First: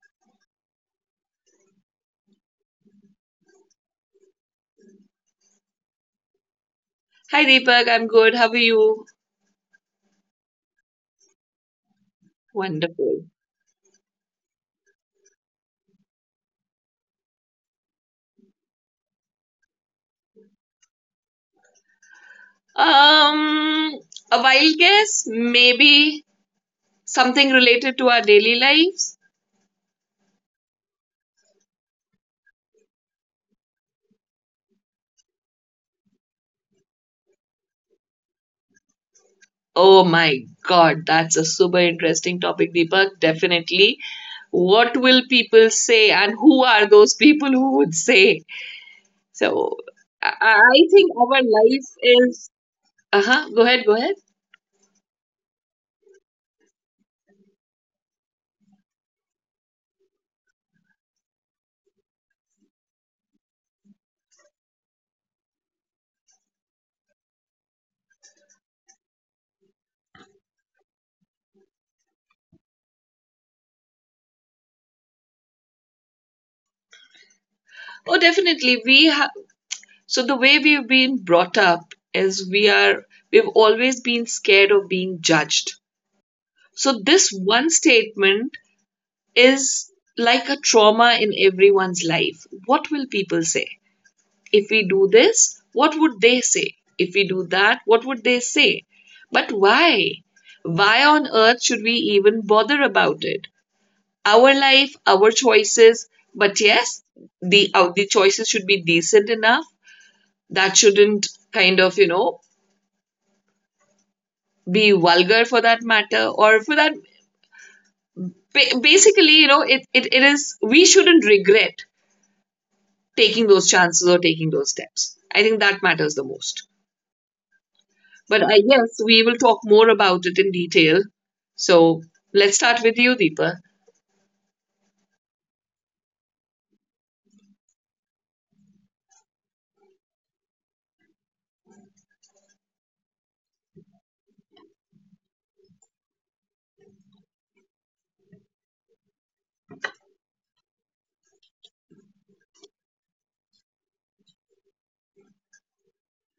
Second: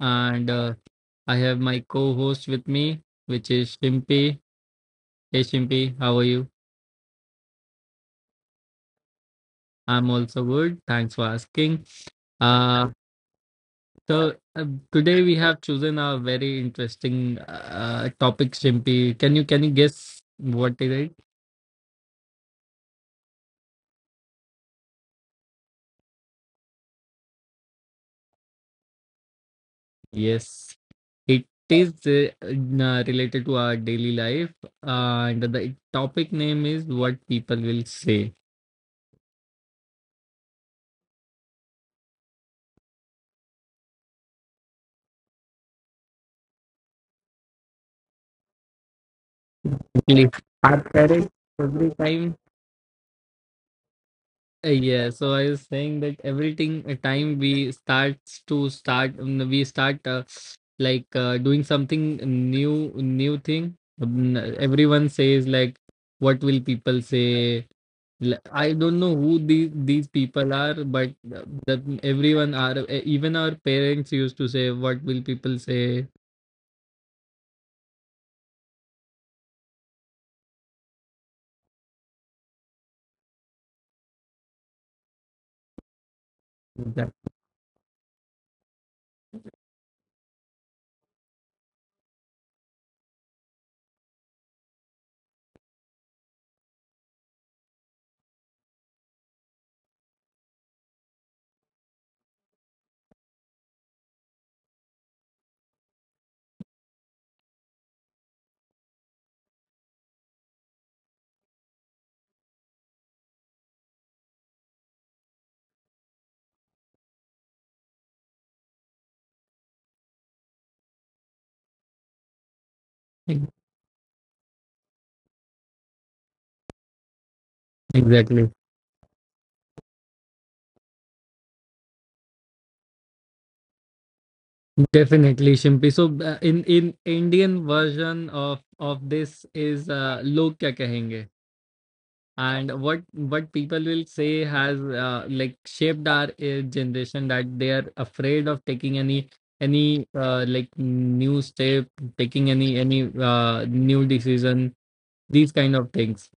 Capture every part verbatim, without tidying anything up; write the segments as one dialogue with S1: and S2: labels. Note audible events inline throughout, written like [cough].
S1: and uh, I have my co host with me, which is Shimpi. Hey Shimpi, how are you?
S2: Hi Deepak, I'm good. How are you?
S1: I'm also good. Thanks for asking. Uh, so, uh, today we have chosen a very interesting uh, topic, Shimpi. Can you can you guess what is it?
S2: Um, a wild guess, maybe something related to our daily lives.
S1: Yes, it is uh, uh, related to our daily life, uh, and the topic name is What People Will Say.
S2: Oh my God, that's a super interesting topic, Deepak. Definitely. What will people say, and who are those people who would say? So,
S1: Definitely.
S2: I, I
S1: Our
S2: think
S1: parents
S2: our life
S1: every time.
S2: is. Uh huh. Go ahead. Go ahead.
S1: Uh, Yeah, so I was saying that everything a time we starts to start um, we start uh, like uh, doing something new new thing. Um, Everyone says like what will people say? L- I don't know who these these people are, but uh, that everyone are uh, even our parents used to say what will people say.
S2: Oh, definitely. We have. So the way we've been brought up is we are. We've always been scared of being judged. So, this
S1: Exactly.
S2: one statement is like a trauma in everyone's life. What will people say? If we do this, what would they say? If we do that, what would they say? But why? Why on earth should we even bother about it? Our life, our choices, but yes, the, uh, the choices should be decent enough. That shouldn't kind of, you know, be vulgar for that matter, or for that ba- basically, you know, it, it, it is, we shouldn't regret taking those chances or taking those steps. I think that matters the most. But
S1: Exactly.
S2: I guess we will talk more about it in detail. So let's start with you, Deepa.
S1: Definitely, Shimpi. So, uh, in in Indian version of of this is uh, "Log Kya Kahenge," and what what people will say has uh, like shaped our uh, generation that they are afraid of taking any any uh, like new step, taking any any uh, new decision, these kind of things.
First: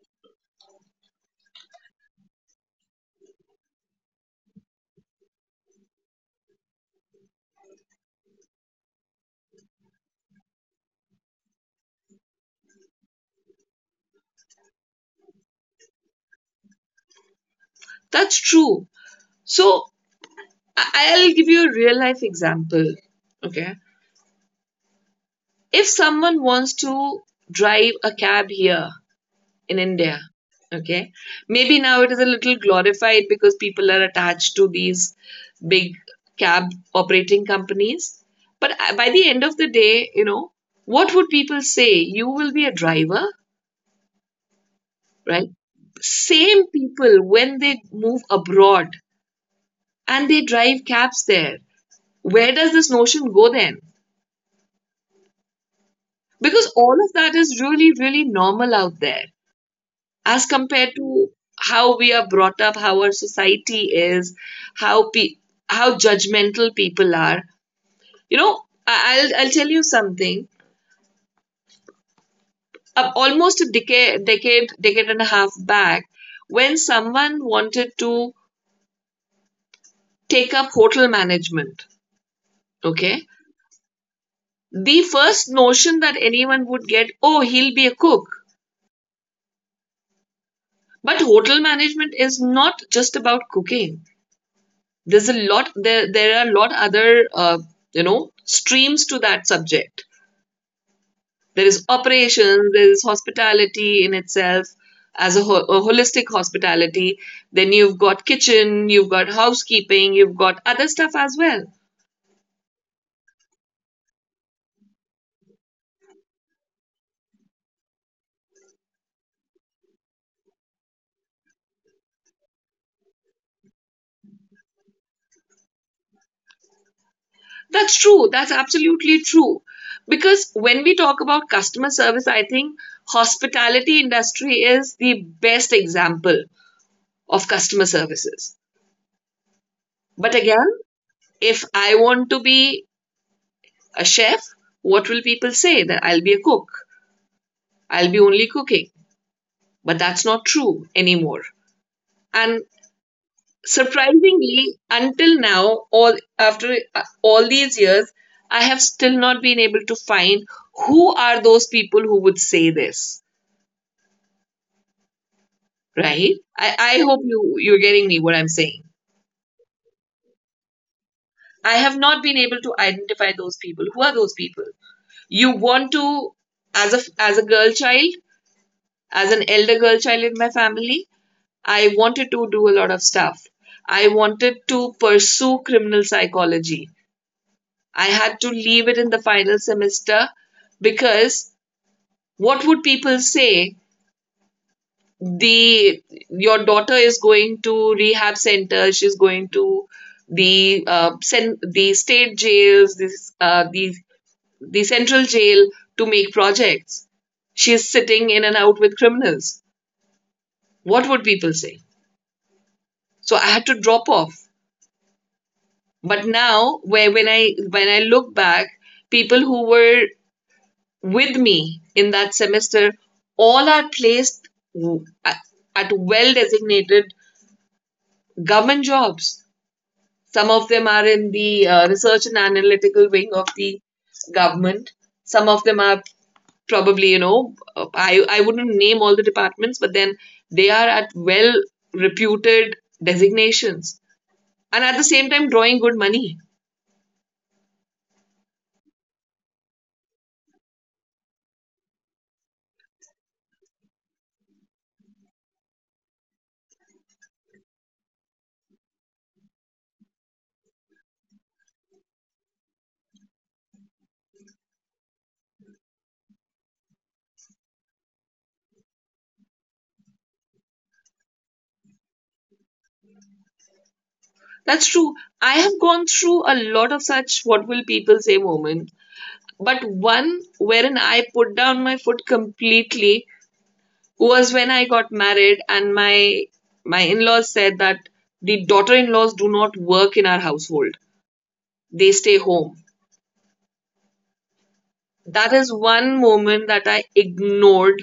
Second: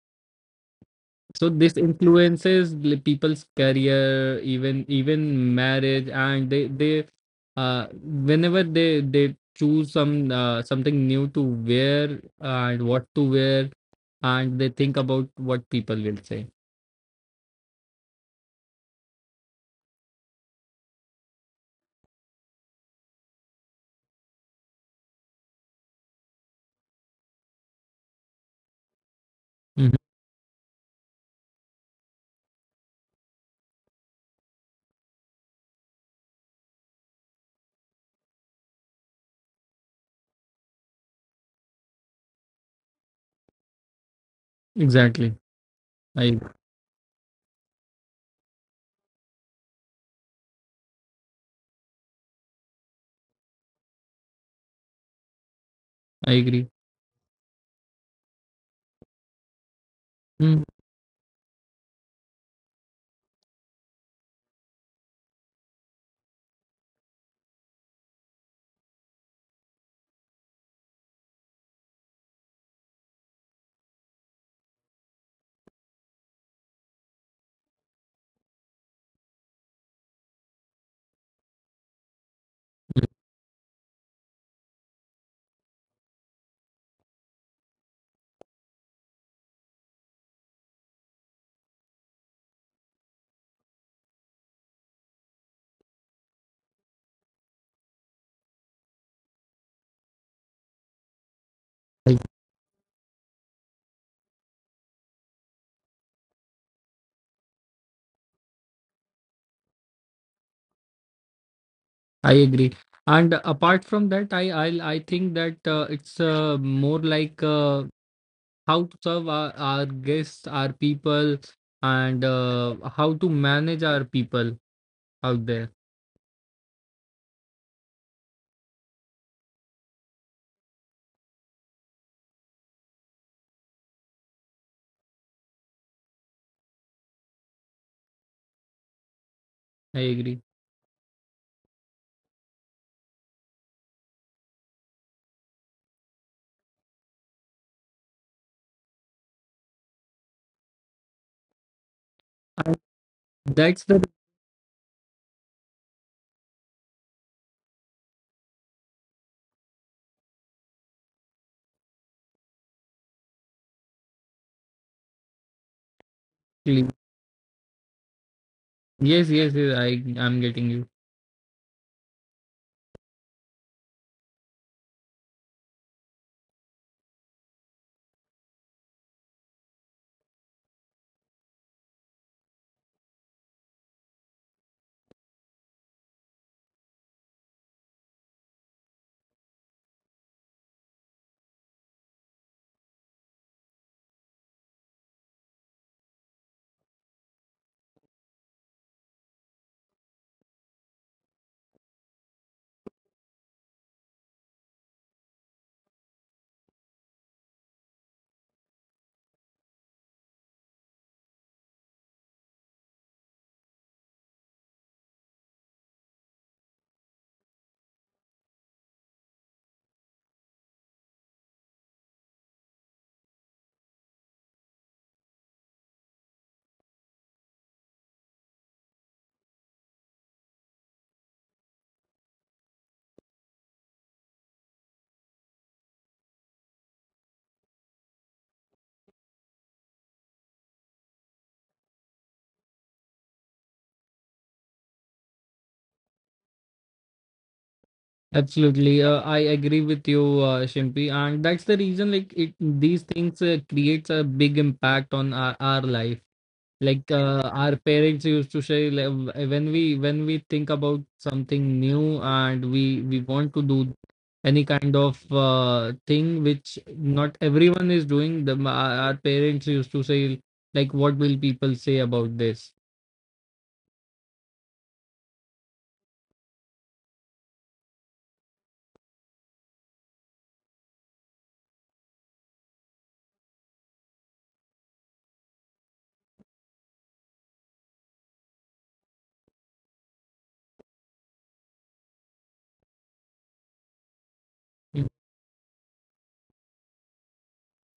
S1: So this influences the people's career, even even marriage, and they they uh whenever they they choose some uh, something new to wear and what to wear, and they think about what people will say.
S2: That's true. So I- I'll give you a real life example. Okay. If someone wants to drive a cab here, in
S1: Mhm.
S2: India. Okay. Maybe now it is a little glorified because people are attached to these big cab operating companies. But uh, by the end of the day, you know, what would people say? You will be a driver,
S1: Exactly,
S2: right?
S1: I
S2: Same people when they move abroad and they drive cabs there. Where does this notion go then?
S1: I
S2: Because
S1: agree.
S2: all of that is really, really normal out there, as
S1: Mm,
S2: compared to how we are brought up, how our society is, how pe- how judgmental people are. You know, I- will I'll tell you something. Uh, almost a decade, decade, decade and a half back, when someone wanted to take up hotel management, okay, the first notion that anyone would get, oh, he'll be a cook. But hotel management is not just about cooking. there's a lot there there are a lot other uh, you know, streams to that subject. There is
S1: I,
S2: operations, there is hospitality in itself, as a ho- a holistic hospitality. Then you've got kitchen, you've got housekeeping, you've got other stuff as well.
S1: I agree. And apart from that, I I I think that uh, it's uh, more like uh, how to serve our, our guests, our people, and uh, how to manage our people out there.
S2: That's true, that's absolutely true, because when we talk about customer service, I think hospitality industry is the best example of customer services.
S1: I
S2: But
S1: agree.
S2: again, if I want to be a chef? What will people say? That I'll be a cook. I'll be only cooking. But that's not true anymore. And
S1: That's the
S2: surprisingly, until now, all after uh, all these years, I have still not been able to find who are those people who would say this, right? I, I hope you, you're getting me what I'm saying.
S1: Yes, yes, yes. I I'm getting you
S2: I have not been able to identify those people. Who are those people? You want to, as a, as a girl child, as an elder girl child in my family, I wanted to do a lot of stuff. I wanted to pursue criminal psychology. I had to leave it in the final semester because what would people say? The Your daughter is going to rehab center. She's going to the uh, sen- the state jails, this uh, the the central jail to make projects. She is sitting in and out with criminals. What would people say? So I had to drop off, but now where when i when i look back, people who were with me in that semester all are placed at, at well designated government jobs. Some of them are in the uh, research and analytical wing of the government. Some of them are probably, you know, i i wouldn't name all the departments, but then they are at well reputed designations and at the same time drawing good money.
S1: absolutely. Uh, I agree with you, uh, Shimpi, and that's the reason. Like it, these things uh, creates a big impact on our, our life like uh, our parents used to say like, w- when we when we think about something new and we we want to do any kind of uh, thing which not everyone is doing. The our our parents used to say like what will people say about this.
S2: That's true. I have gone through a lot of such what will people say moment, but one wherein I put down my foot completely was when I got married and my my in-laws said that the daughter-in-laws do not work in our household. They stay home. That is one moment that I ignored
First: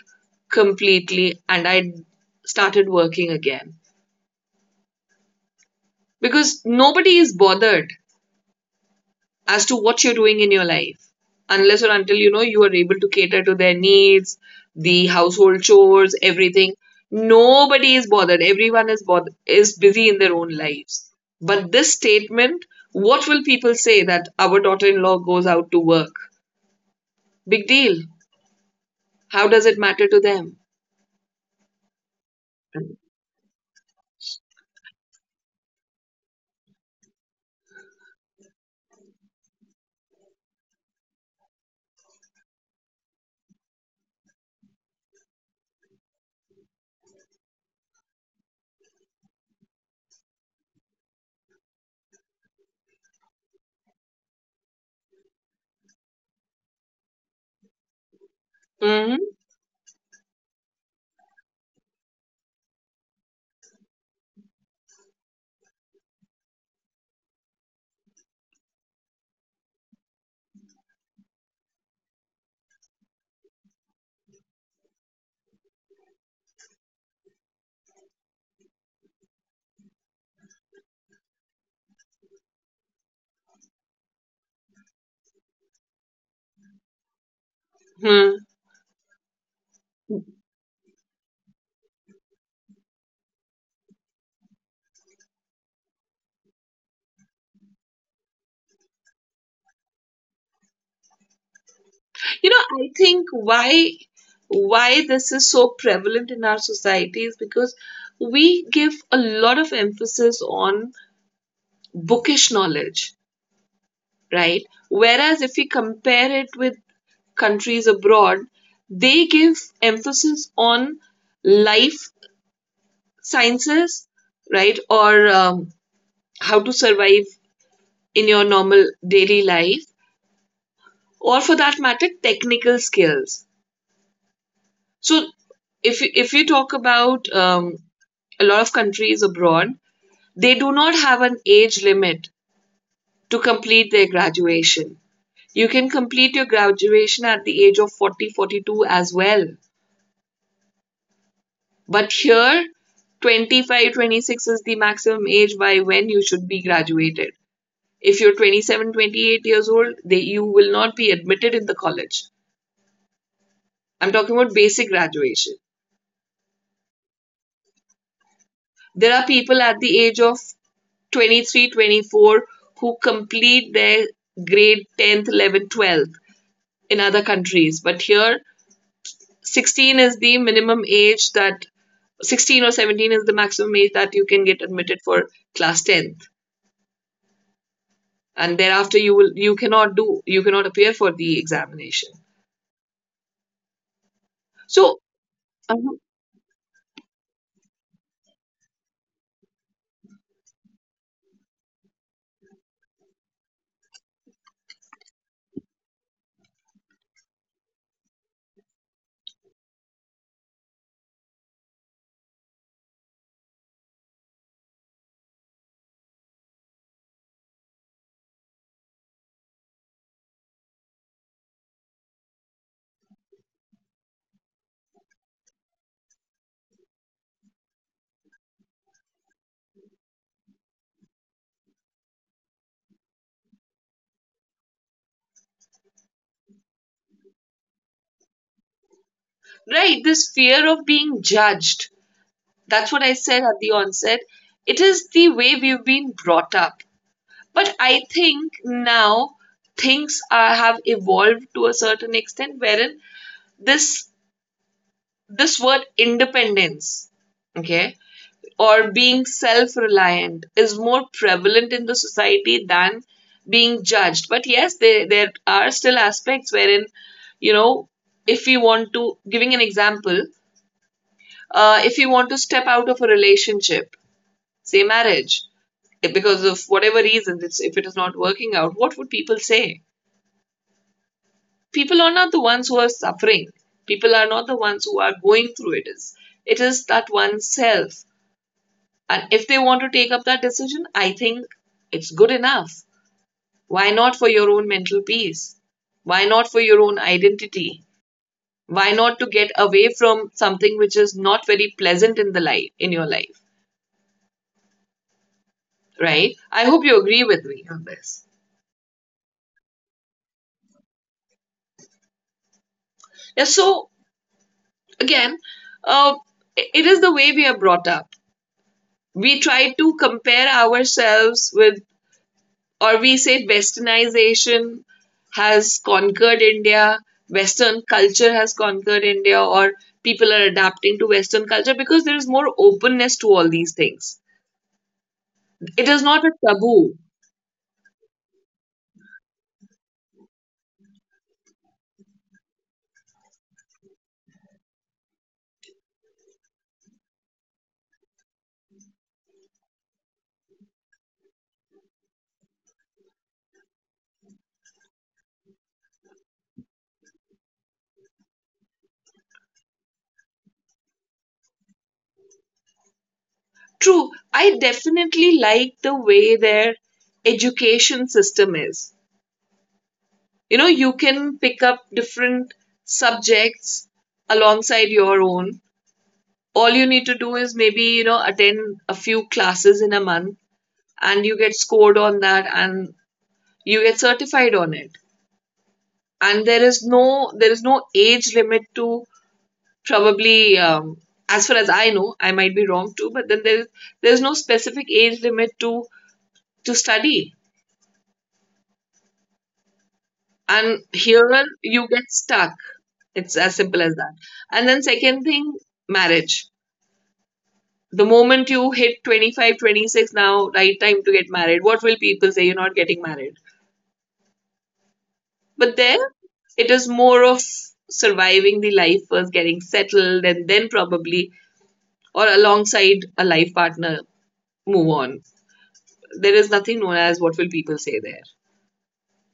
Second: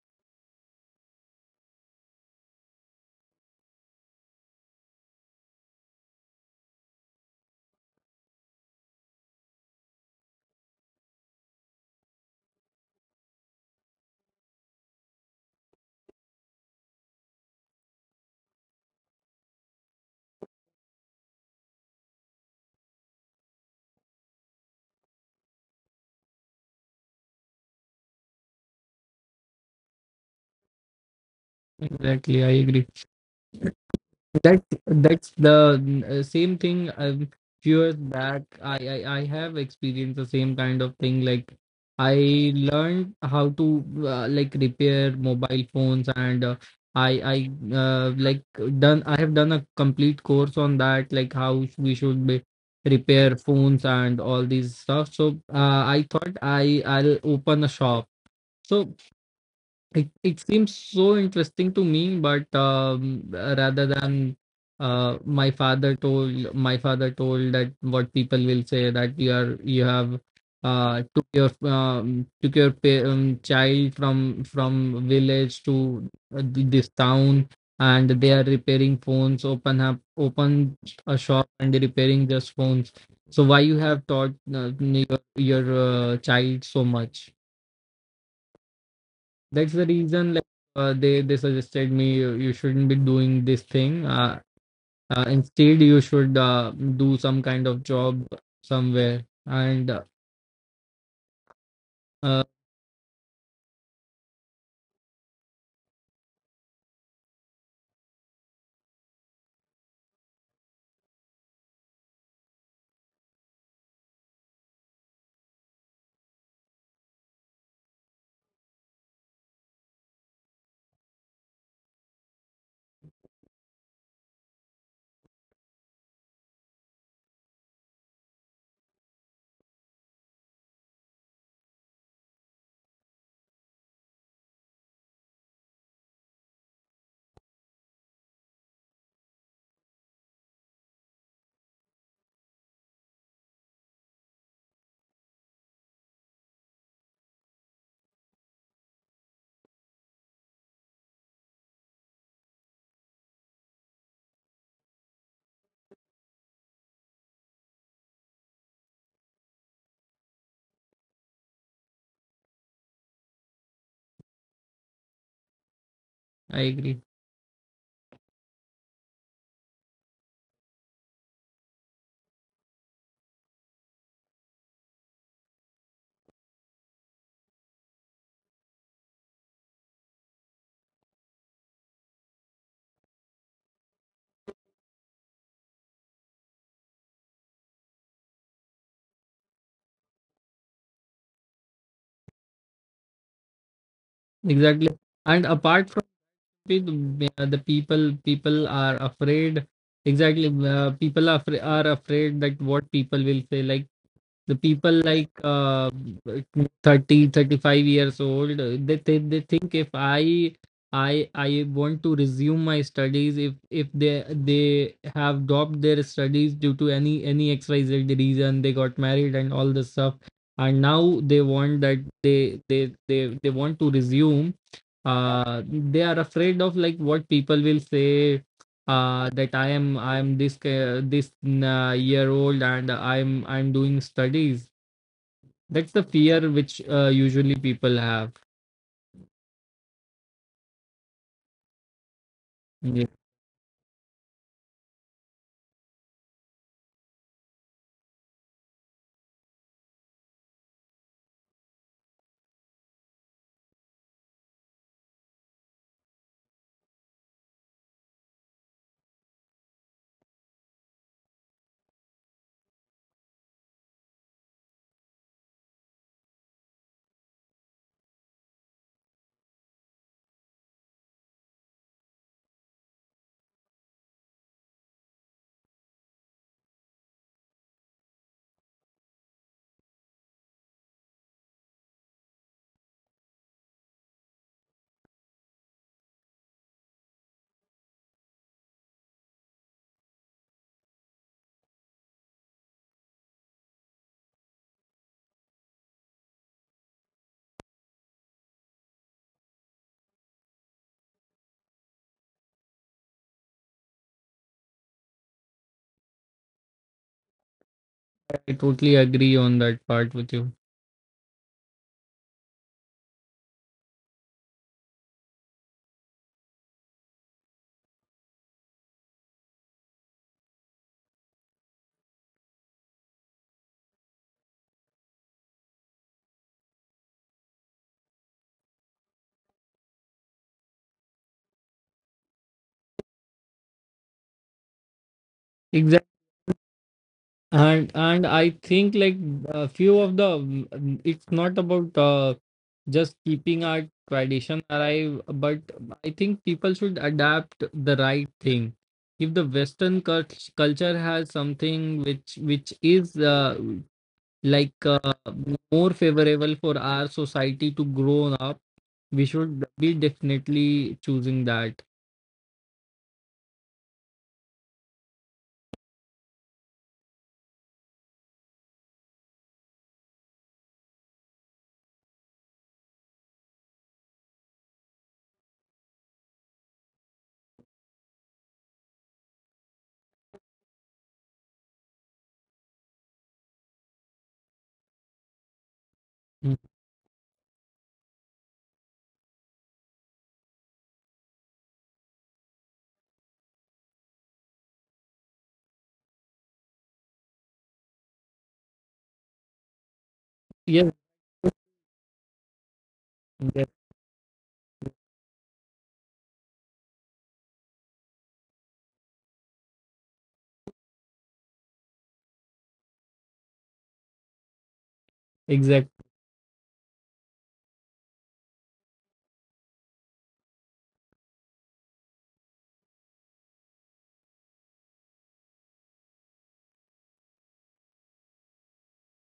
S2: completely, and I started working again because nobody is bothered as to what you're doing in your life, unless or until, you know, you are able to cater to their needs, the household chores, everything. Nobody is bothered. Everyone is bothered is busy in their own lives. But this statement, what will people say that our daughter-in-law goes out to work? Big deal. How does it matter to them?
S1: Exactly, I agree. That that's the uh, same thing. I'm sure that I, I I have experienced the same kind of thing. Like I learned how to uh, like repair mobile phones, and uh, I I uh, like done. I have done a complete course on that, like how we should be repair phones and all these stuff. So uh, I thought I I'll open a shop. So.
S2: Mm-hmm.
S1: It it seems so interesting to me, but um, rather than uh, my father told my father told that what people will say that you are you have uh, took your um, took your pa- um, child from from village to uh, th- this town and they are repairing phones. Open up open a shop and repairing just phones. So why you have taught uh, your your uh, child so much?
S2: Hmm.
S1: That's the reason like uh, they they suggested me you, you shouldn't be doing this thing uh, uh, instead you should uh, do some kind of job somewhere and uh, uh,
S2: You know, I think why why this is so prevalent in our society is because we give a lot of emphasis on bookish knowledge, right? Whereas if we compare it with countries abroad, they give emphasis on life sciences, right? Or um, how to survive in your normal daily life, or for that matter, technical skills. So, if if you talk about um, a lot of countries abroad, they do not have an age limit to complete their graduation. You can complete your graduation at the age of forty, forty-two as well. But here, twenty-five, twenty-six is the maximum age by when you should be graduated. If you're twenty-seven, twenty-eight years old, they, you will not be admitted in the college. I'm talking about basic graduation.
S1: I agree.
S2: There are people at the age of twenty-three, twenty-four who complete their grade tenth, eleventh, twelfth in other countries. But here, sixteen is the minimum age that sixteen or seventeen is the maximum age that you can get admitted for class tenth, and thereafter you will you cannot do you cannot appear for the examination.
S1: Exactly.
S2: So
S1: And apart
S2: um,
S1: from it, the, the people people are afraid. Exactly, uh, people are, afra- are afraid that what people will say, like the people like uh, thirty thirty five years old uh, they, they they think if i i i want to resume my studies. If if they they have dropped their studies due to any any xyz reason, they got married and all this stuff, and now they want that they they they, they want to resume. Uh they are afraid of like what people will say, uh, that I am I'm this ca- this uh, year old and I'm I'm doing studies. That's the fear which uh, usually people have.
S2: right, this fear of being judged, that's what
S1: Yeah,
S2: I said at the onset. It is the way we've been brought up. But I think now things are, have evolved to a certain extent wherein this this word independence, okay, or being self-reliant is more prevalent in the society than being judged. But yes, there, there are still aspects wherein, you know, if we want to giving an example, uh, if you want to step out of a relationship, say marriage, eh, because of whatever reasons it's, if it is not working out, what would people say? People are not the ones who are suffering, people are not the ones who are going through it is it, is that oneself. And if they want to take up that decision, I think it's good enough. Why not for your own mental peace? Why not for your own identity? Why not to get away from something which is not very pleasant in the life in your life, right? I hope you agree with me on this.
S1: I totally agree on that part with you.
S2: Yeah, so again, uh, it is the way we are brought up. We try to compare ourselves with, or we say westernization has conquered India, Western culture has conquered India, or people are adapting to Western culture because there is more openness to all these things. It is
S1: Exactly.
S2: not a taboo.
S1: And and I think like a few of the mm, it's not about uh, just keeping our tradition alive, but I think people should adapt the right thing. If the Western cult- culture has something which which is uh, like uh, more favorable for our society to grow up, we should be definitely choosing that.
S2: True, I definitely like the way their education system is. You know, you can pick up different subjects alongside your own. All you need to do is maybe, you know, attend a few classes in a month, and you get scored on that, and you get certified on it, and
S1: Mm.
S2: there is no, there is no age limit to probably um, as far as I know, I might be wrong too, but then there is, there's no specific age limit to to study. And
S1: Yes,
S2: here you get stuck, it's as
S1: yes,
S2: simple as that. And then second thing, marriage. The moment you hit twenty five, twenty six, now right time to get married, what will people say, you're not getting married? But
S1: exactly.
S2: there, it is more of surviving the life first, getting settled, and then probably, or alongside a life partner, move on. There is nothing known as what will people say there.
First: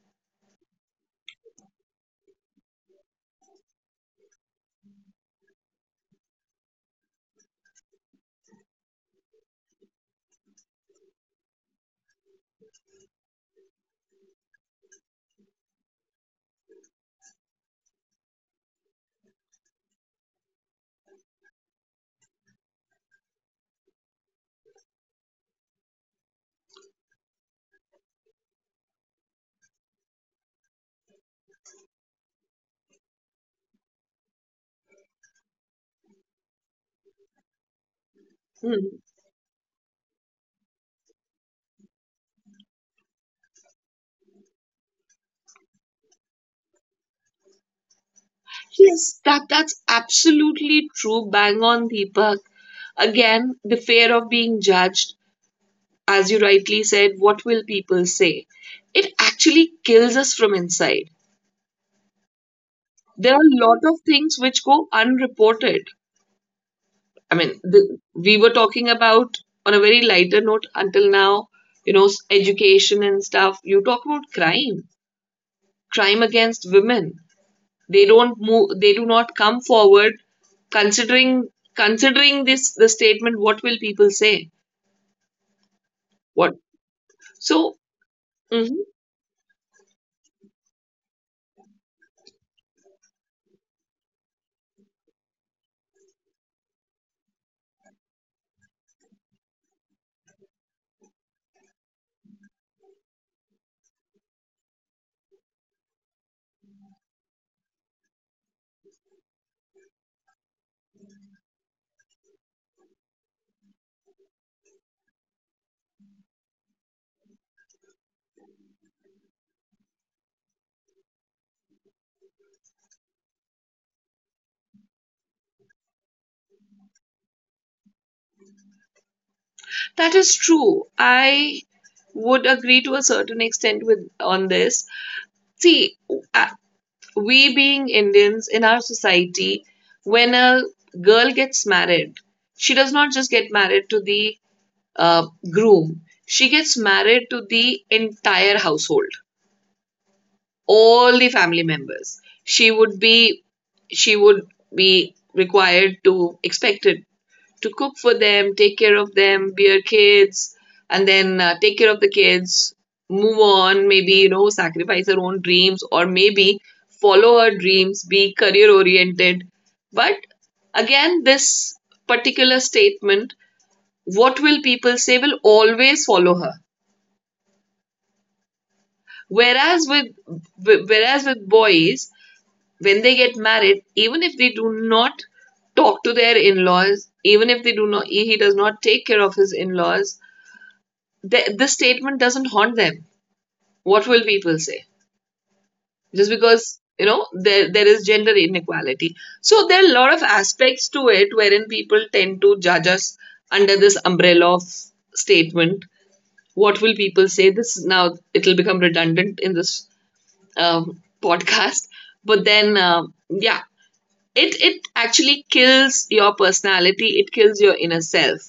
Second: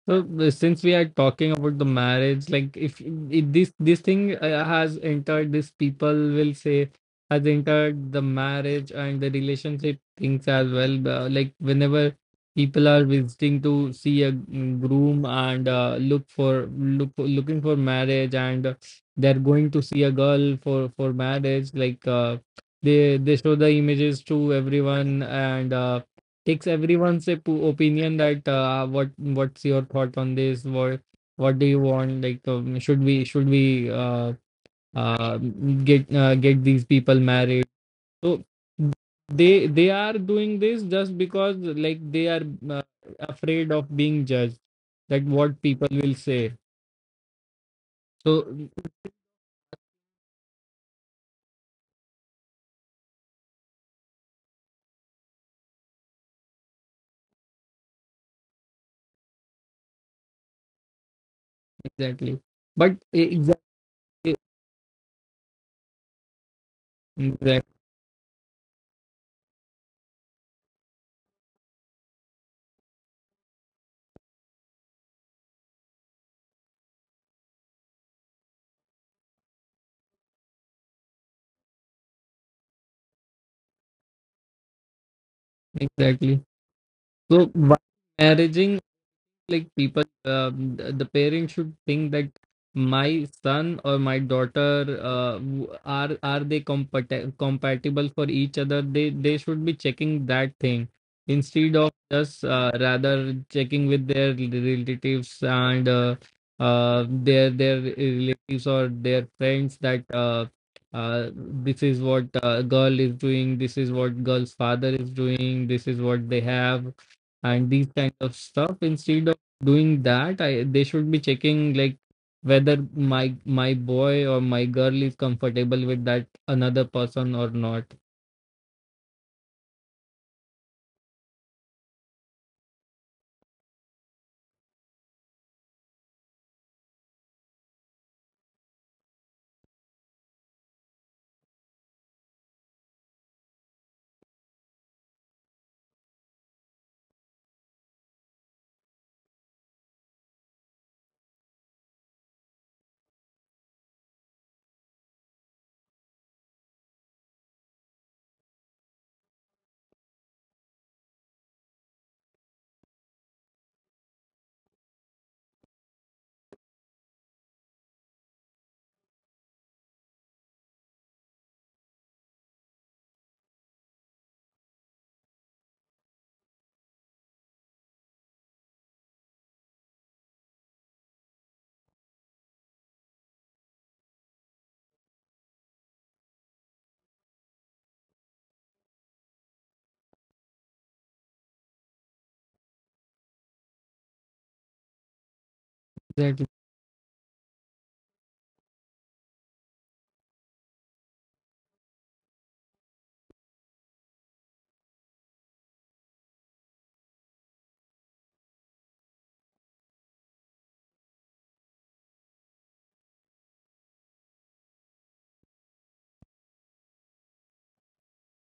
S1: So the- since we are talking about the marriage, like if, if this this thing uh, has entered, this people will say has entered the marriage and the relationship things as well. Uh, like whenever people are visiting to see a groom and uh, look for look for, looking for marriage and uh, they're going to see a girl for for marriage, like uh, they they show the images to everyone, and. Uh, takes everyone's op- opinion that uh, what what's your thought on this, what what do you want, like um, should we should we uh, uh, get uh, get these people married, so
S2: Hmm.
S1: they they are doing this just because like they are uh, afraid of being judged that what people will say. So
S2: Yes, that that's absolutely true. Bang on, Deepak. Again, the fear of being judged, as you rightly said, what will people say? It actually kills us from inside.
S1: exactly. But
S2: There are
S1: exactly.
S2: a lot of things which go unreported. I mean,
S1: Exactly,
S2: the, we were talking about on a very lighter note until now, you know, s- education and stuff. You talk about crime, crime against women. They don't move. They do not come forward. Considering Considering this the statement, what will people say?
S1: exactly.
S2: What
S1: So why
S2: so
S1: marrying,
S2: mhm,
S1: like people um, th- the parents should think that my son or my daughter uh, w- are are they compat- compatible for each other? They they should be checking that thing, instead of just uh, rather checking with their relatives and uh, uh, their their relatives or their friends that uh, uh, this is what uh, girl is doing, this is what girl's father is doing, this is what they have, and these kind of stuff. Instead doing that, I they should be checking like whether my my boy or my girl is comfortable with that another person or not.
S2: that is true. I would agree to a certain extent with on this. See, I, we being Indians in our society, when a girl gets married, she does not just get married to the uh, groom, she gets married to the entire household, all the family members. She would be she would be required to expected to cook for them, take care of them, be your kids, and then uh, take care of the kids, move on, maybe, you know, sacrifice her own dreams or maybe follow her dreams, be career oriented. But again, this particular statement, what will people say, will always follow her. Whereas with whereas with boys, when they get married, even if they do not talk to their in-laws, even if they do not he does not take care of his in-laws, th- this statement doesn't haunt them. What will people say? Just
S1: Exactly,
S2: because you know there there is gender inequality, so there are a lot of aspects to it wherein people tend to judge us under this umbrella of statement. What will people say? This now it'll become redundant in this um, podcast, but then um, yeah, it it actually kills your personality. It kills your inner self,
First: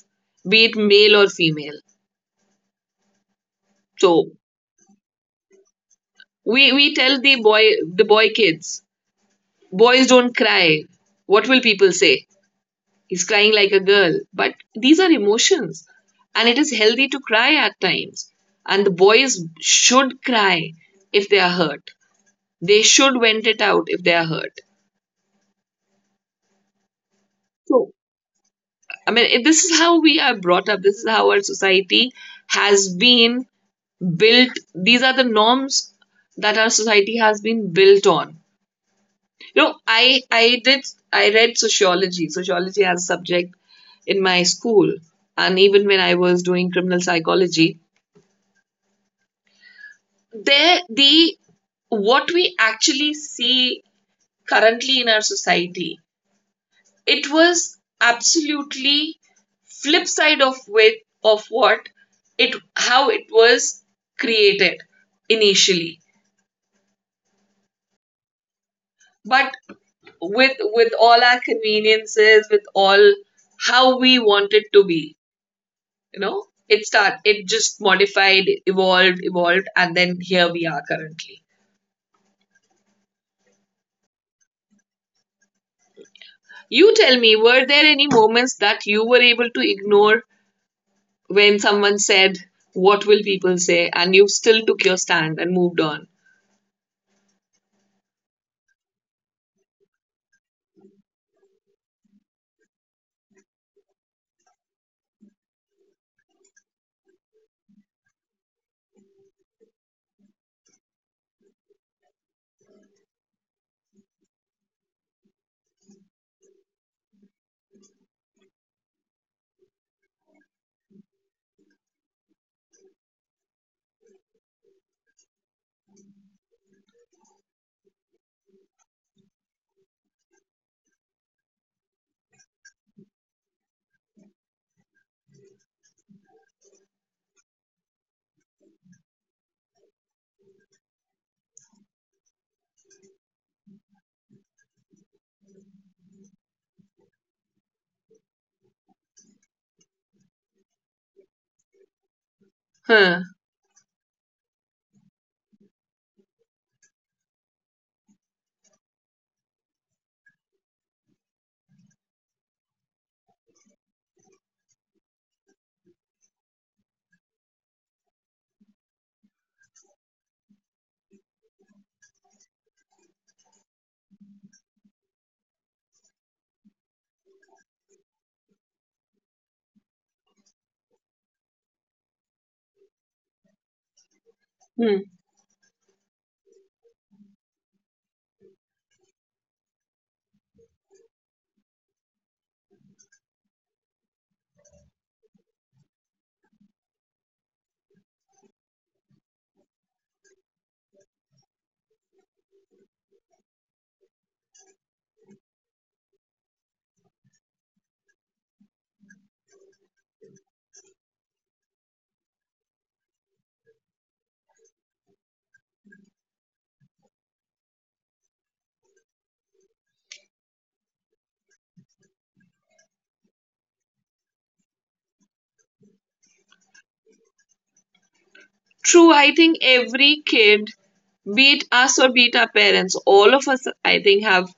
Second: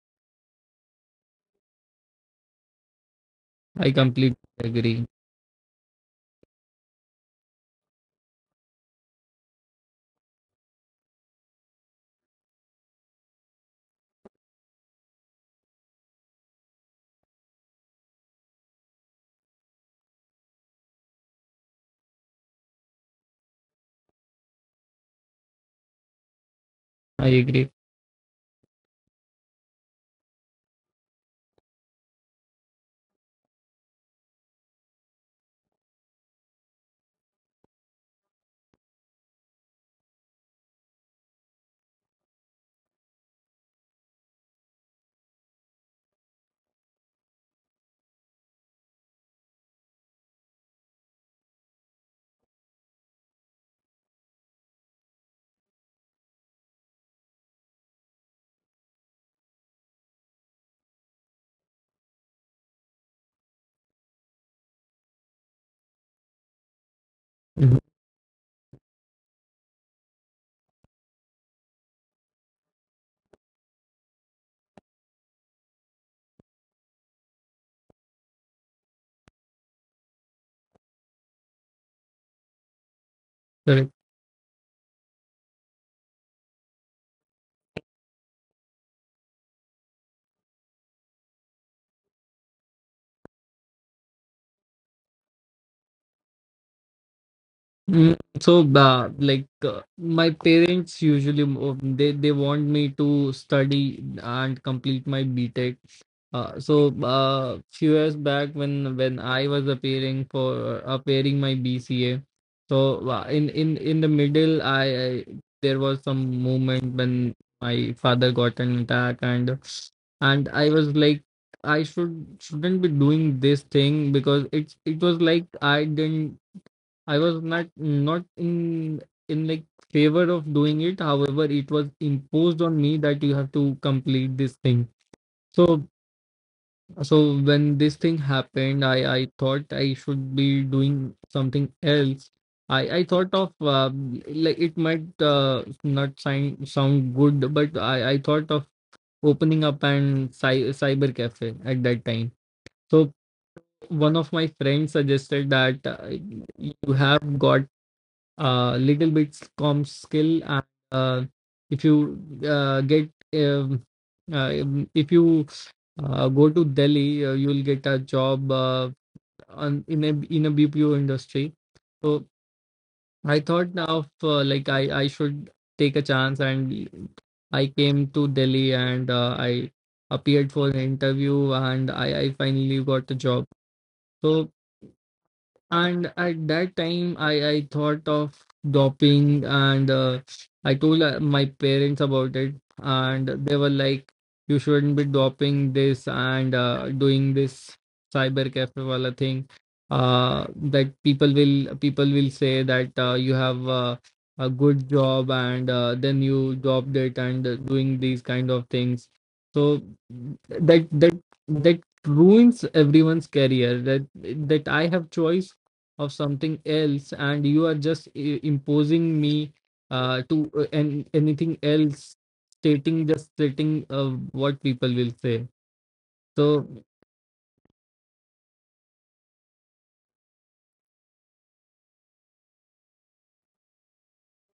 S2: be it male or female.
S1: I
S2: So
S1: completely agree.
S2: we we tell the boy the boy kids. Boys don't cry. What will people say? He's crying like a girl. But these are emotions. And it is healthy to cry at times. And the boys should cry if they are hurt. They should vent it out if they are hurt.
S1: I agree.
S2: So, I mean, it- this is how we are brought up. This is how our society has been built. These are the norms that our society has been built on. You know, I I did I read sociology. Sociology as a subject in my school, and even when I was doing criminal psychology, there the what we actually see currently in our society, it was absolutely flip side of with of what it how it was created initially.
S1: Mhm.
S2: But with with all our conveniences, with all how we want it to be, you know it start it just modified evolved evolved and then here we are currently.
S1: Correct.
S2: You tell me, were there any moments that you were able to ignore when someone said what will people say and you still took your stand and moved on?
S1: Mm, So, uh, like uh, my parents usually mo- they they want me to study and complete my B tech. Uh, so, uh, few years back when when I was appearing for uh, appearing my B C A, so uh, in in in the middle, I, I there was some moment when my father got an attack, and and I was like I should shouldn't be doing this thing because it's it was like I didn't. I was not not in in like favor of doing it. However, it was imposed on me that you have to complete this thing. So so when this thing happened, I I thought I should be doing something else. I I thought of uh, like it might uh, not sound sound good, but I I thought of opening up an cy cyber cafe at that time. So
S2: Huh.
S1: one of my friends suggested that uh, you have got uh, little bit com skill and uh, if you uh, get um, uh, um, if you uh, go to Delhi, uh, you'll get a job uh, on, in a in a B P O industry. So I thought of uh, like I I should take a chance, and I came to Delhi and uh, I appeared for an interview, and I I finally got the job. So
S2: Hmm.
S1: and at that time i i thought of doping, and uh, I told uh, my parents about it, and they were like, you shouldn't be doping this, and uh, doing this cyber cafe wala thing, uh that people will people will say that uh, you have uh, a good job, and uh, then you dropped it, and uh, doing these kind of things. So that that that ruins everyone's career, that that i have choice of something else, and you are just i- imposing me, uh, to uh, and anything else, stating just stating uh, what people will say. So
S2: True, I think every kid, be it us or be it our parents, all of us, I think, have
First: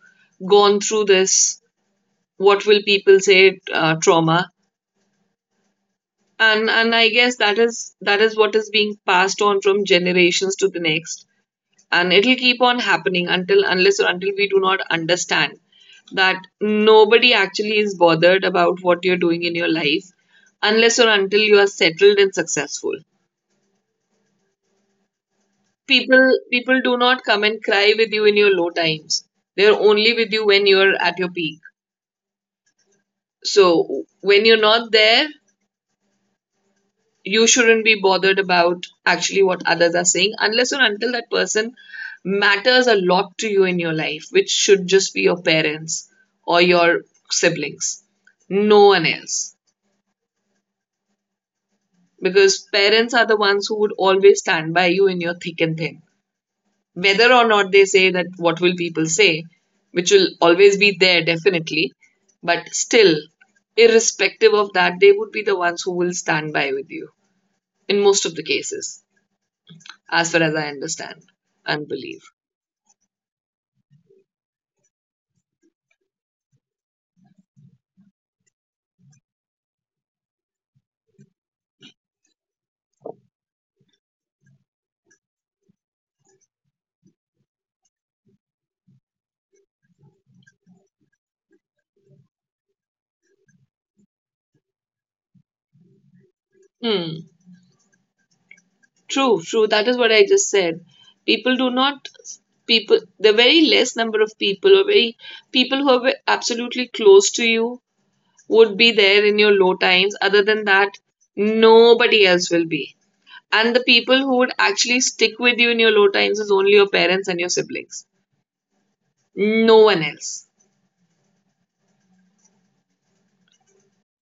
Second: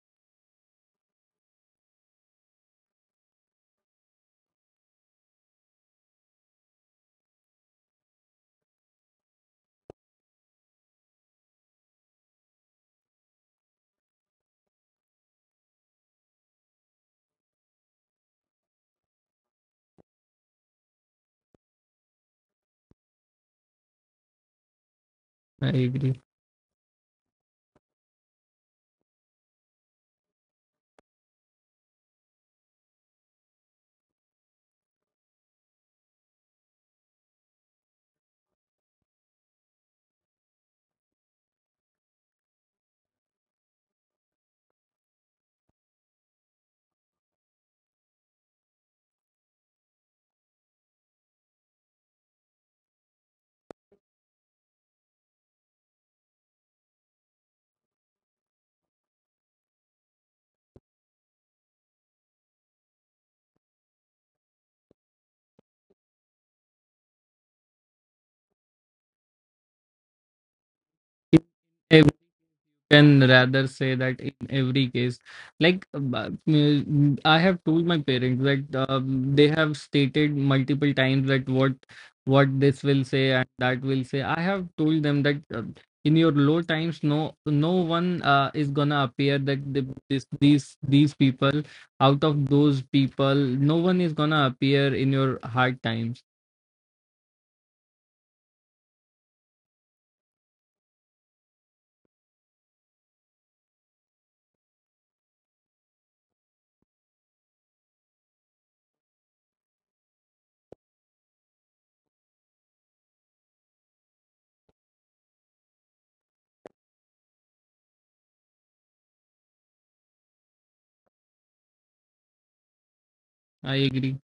S2: gone through this what will people say uh, trauma. And and I guess that is that is what is being passed on from generations to the next, and it'll keep on happening until unless or until we do not understand that nobody actually is bothered about what you're doing in your life unless or until you are settled and successful.
S1: I agree.
S2: People people do not come and cry with you in your low times. They're only with you when you're at your peak. So when you're not there, you shouldn't be bothered about actually what others are saying unless or until that person matters a lot to you in your life, which should just be your parents or your siblings, no one else. Because parents are the ones who would always stand by you in your thick and thin. Whether or not they say that what will people say, which will always be there definitely, but still, irrespective of that, they would be the ones who will stand by with you in most of the cases, as far as I understand and believe.
S1: Can rather say that in every case, like uh, I have told my parents that um, they have stated multiple times that what what this will say and that will say. I have told them that uh, in your low times, no, no one uh, is gonna appear, that the, this these these people, out of those people, no one is gonna appear in your hard times.
S2: Hmm. True, true. That is what I just said. People do not people. The very less number of people, or very people who are absolutely close to you, would be there in your low times. Other than that, nobody else will be. And the people who would actually stick with you in your low times is only your parents and your siblings. No one else.
S1: I agree.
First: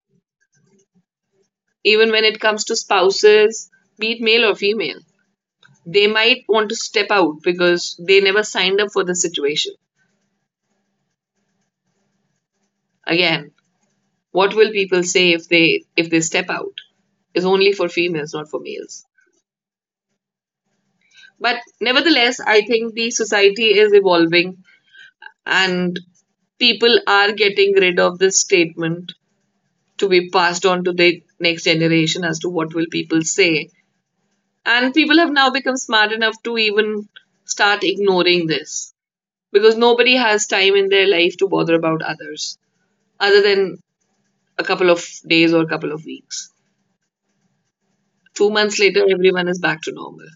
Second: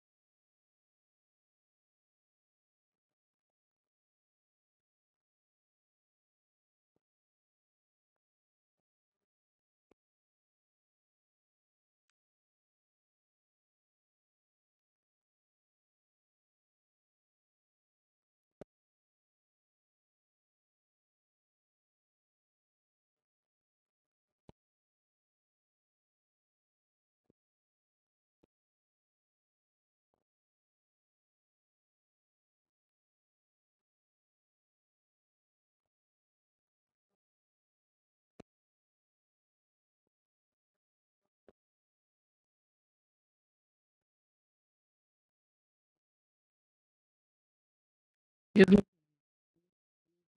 S2: Even when it comes to spouses, be it male or female, they might want to step out because they never signed up for the situation. Again, what will people say if they if they step out? It's only for females, not for males. But nevertheless, I think the society is evolving and people are getting rid of this statement to be passed on to the next generation as to what will people say. And people have now become smart enough to even start ignoring this because nobody has time in their life to bother about others other than a couple of days or a couple of weeks. Two months
S1: Yes,
S2: later, everyone is back to normal.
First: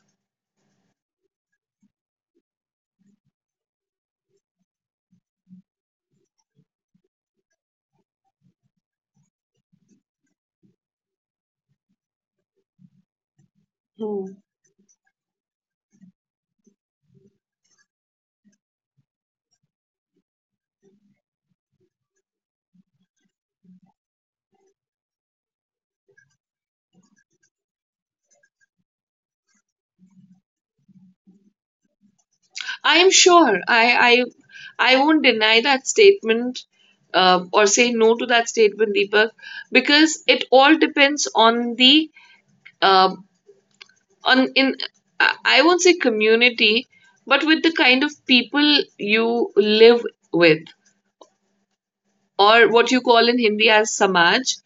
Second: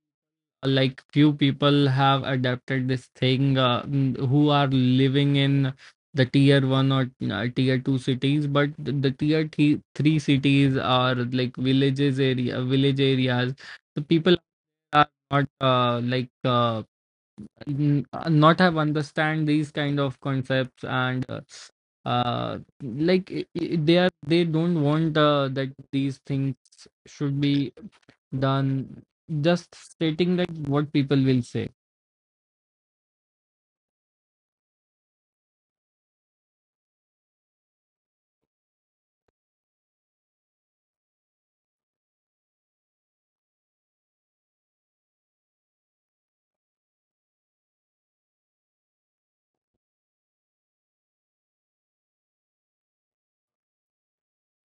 S1: like few people have adapted this thing uh, n- who are living in the, tier one or uh, tier two cities, but the, the tier th- three cities are like villages area village areas, the people
S2: Hmm.
S1: are not uh, like uh, n- uh, not have understand these kind of concepts, and uh, uh like i- i- they are they don't want uh, that these things should be done, just stating that what people will say.
S2: I am sure. I I, I won't deny that statement uh, or say no to that statement, Deepak, because it all depends on the uh, on in I I won't say community, but with the kind of people you live with, or what you call in Hindi as samaj,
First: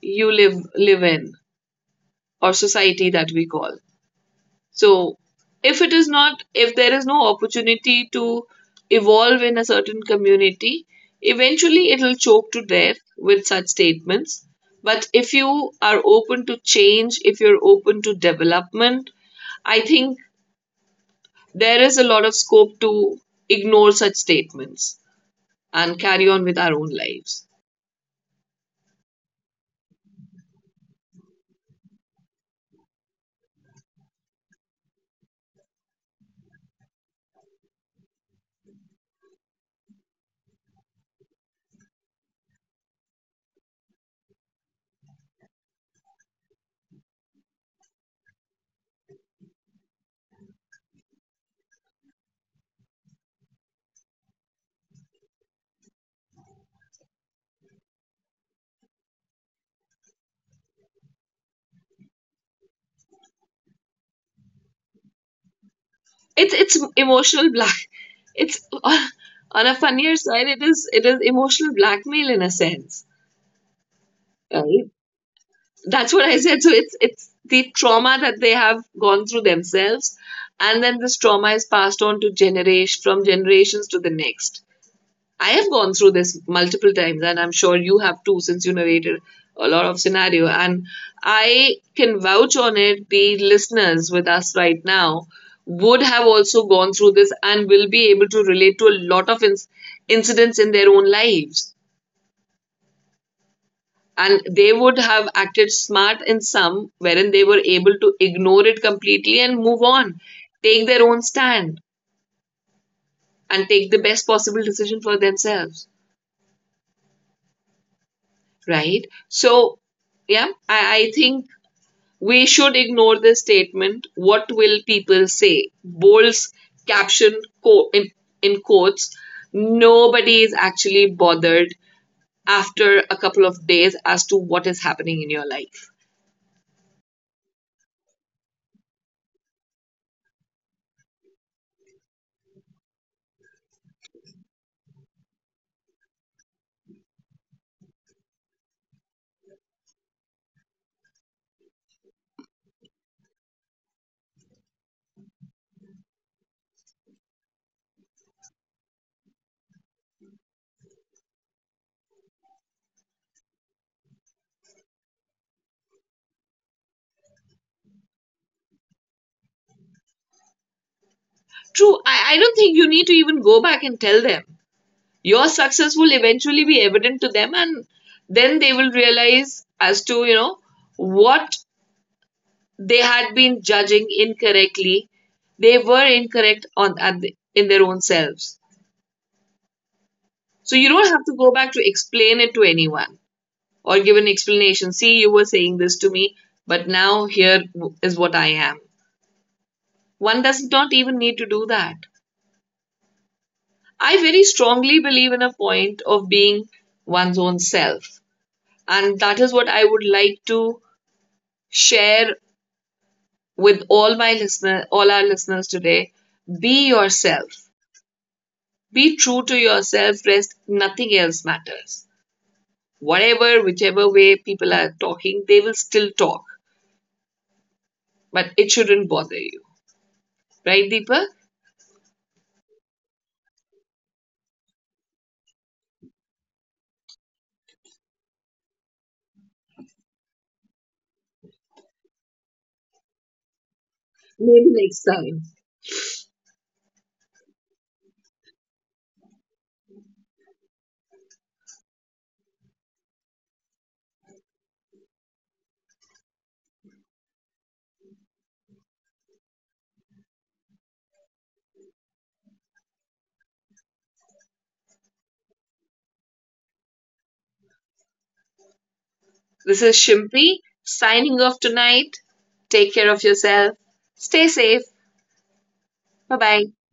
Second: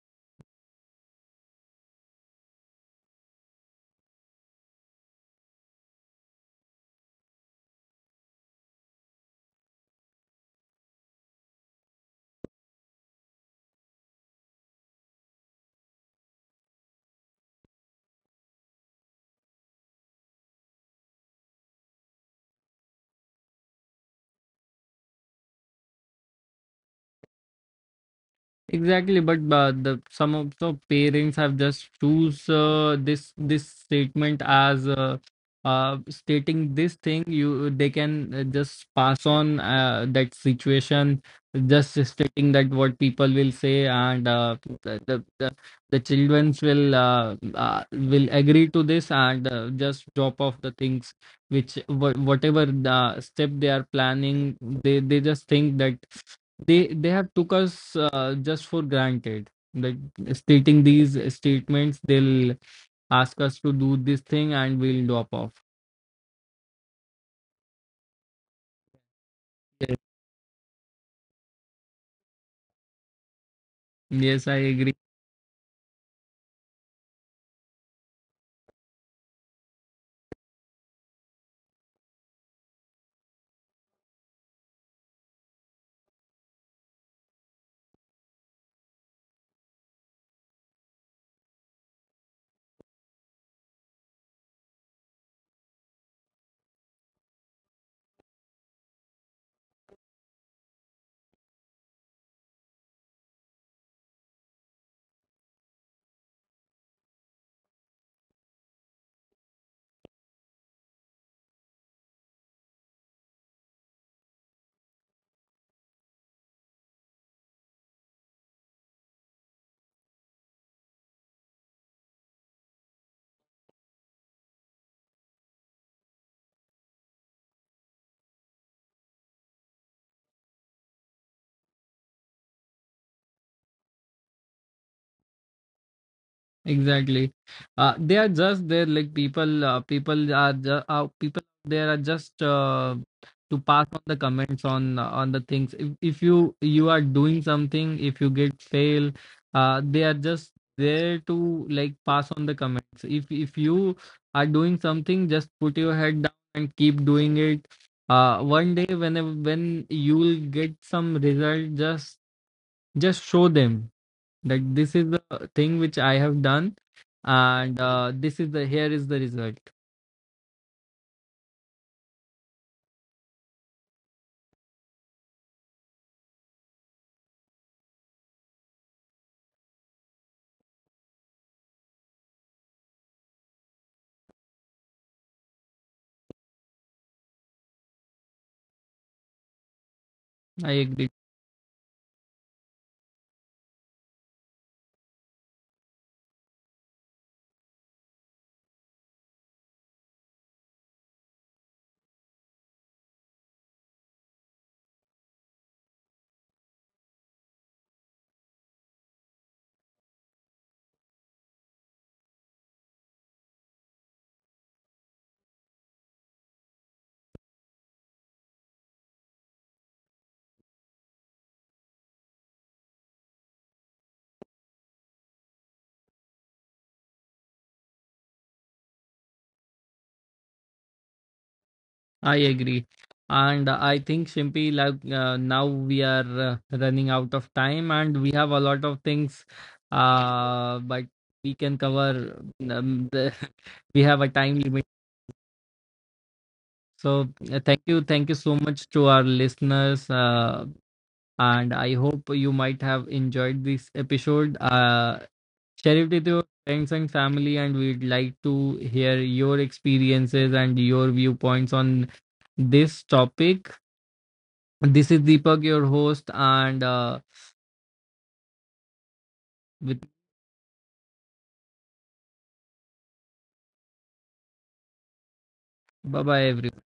S2: you live live in, or society that we call. So, if it is not, if there is no opportunity to evolve in a certain community, eventually it will choke to death with such statements. But if you are open to change, if you're open to development, I think there is a lot of scope to ignore such statements and carry on with our own lives.
S1: Exactly, but uh, the some of the parents have just choose uh, this this statement as uh, uh, stating this thing. You They can uh, just pass on uh, that situation, just stating that what people will say, and uh, the the the, the childrens will uh, uh, will agree to this, and uh, just drop off the things which wha- whatever the step they are planning, they they just think that they they have took us uh, just for granted, like stating these statements, they'll ask us to do this thing and we'll drop off.
S2: It's it's emotional black. It's [laughs] on a
S1: Yes,
S2: funnier side. It is it is emotional blackmail in a sense,
S1: yes.
S2: right?
S1: I.
S2: That's what I said. So it's it's the trauma that they have gone through themselves, and then this trauma is passed on to generation from generations to the next. I have gone through this multiple times, and I'm sure you have too, since you narrated a lot of scenario. And I can vouch on it. The listeners with us right now would have also gone through this and will be able to relate to a lot of inc- incidents in their own lives, and they would have acted smart in some wherein they were able to ignore it completely and move on, take their own stand, and take the best possible decision for themselves, right? So yeah, i, I think we should ignore this statement what will people say bold's caption co- in, in quotes. Nobody is actually bothered after a couple of days as to what is happening in your life.
S1: Exactly. Uh, they are just there, like people. Uh, people are just uh, people. There are just uh, to pass on the comments on uh, on the things. If if you you are doing something, if you get fail, uh, they are just there to like pass on the comments. If if you are doing something, just put your head down and keep doing it. Uh, one day when when you'll get some result, just just show them that this is the thing which I have done, and uh, this is the here is the result.
S2: True, I, I don't think you need to even go back and tell them. Your success will eventually be evident to them, and then they will realize as to, you know, what they had been judging incorrectly. They were incorrect on at the, in their own selves.
S1: I
S2: So you don't
S1: agree.
S2: have to go back to explain it to anyone or give an explanation. See, you were saying this to me, but now here is what I am. One does not even need to do that. I very strongly believe in a point of being one's own self. And that is what I would like to share with all my listeners, all our listeners today. Be yourself. Be true to yourself. Rest nothing else matters. Whatever, whichever way people are talking, they will still talk. But it shouldn't bother you. Right, Deepa?
S1: I agree, and uh, I think Shimpi, like uh, now we are uh, running out of time, and we have a lot of things, uh, but we can cover. Um, the, [laughs] we have a time
S2: Maybe
S1: limit.
S2: next time.
S1: So uh, thank you, thank you so much to our listeners, uh, and I hope you might have enjoyed this episode. Uh, Sharif, with your friends and family, and we'd like to hear your experiences and your viewpoints on this topic. This is Deepak, your host, and uh,
S2: This is
S1: with
S2: Shimpi signing off tonight. Take care of yourself. Stay safe.
S1: bye
S2: Bye
S1: bye
S2: bye.
S1: everyone.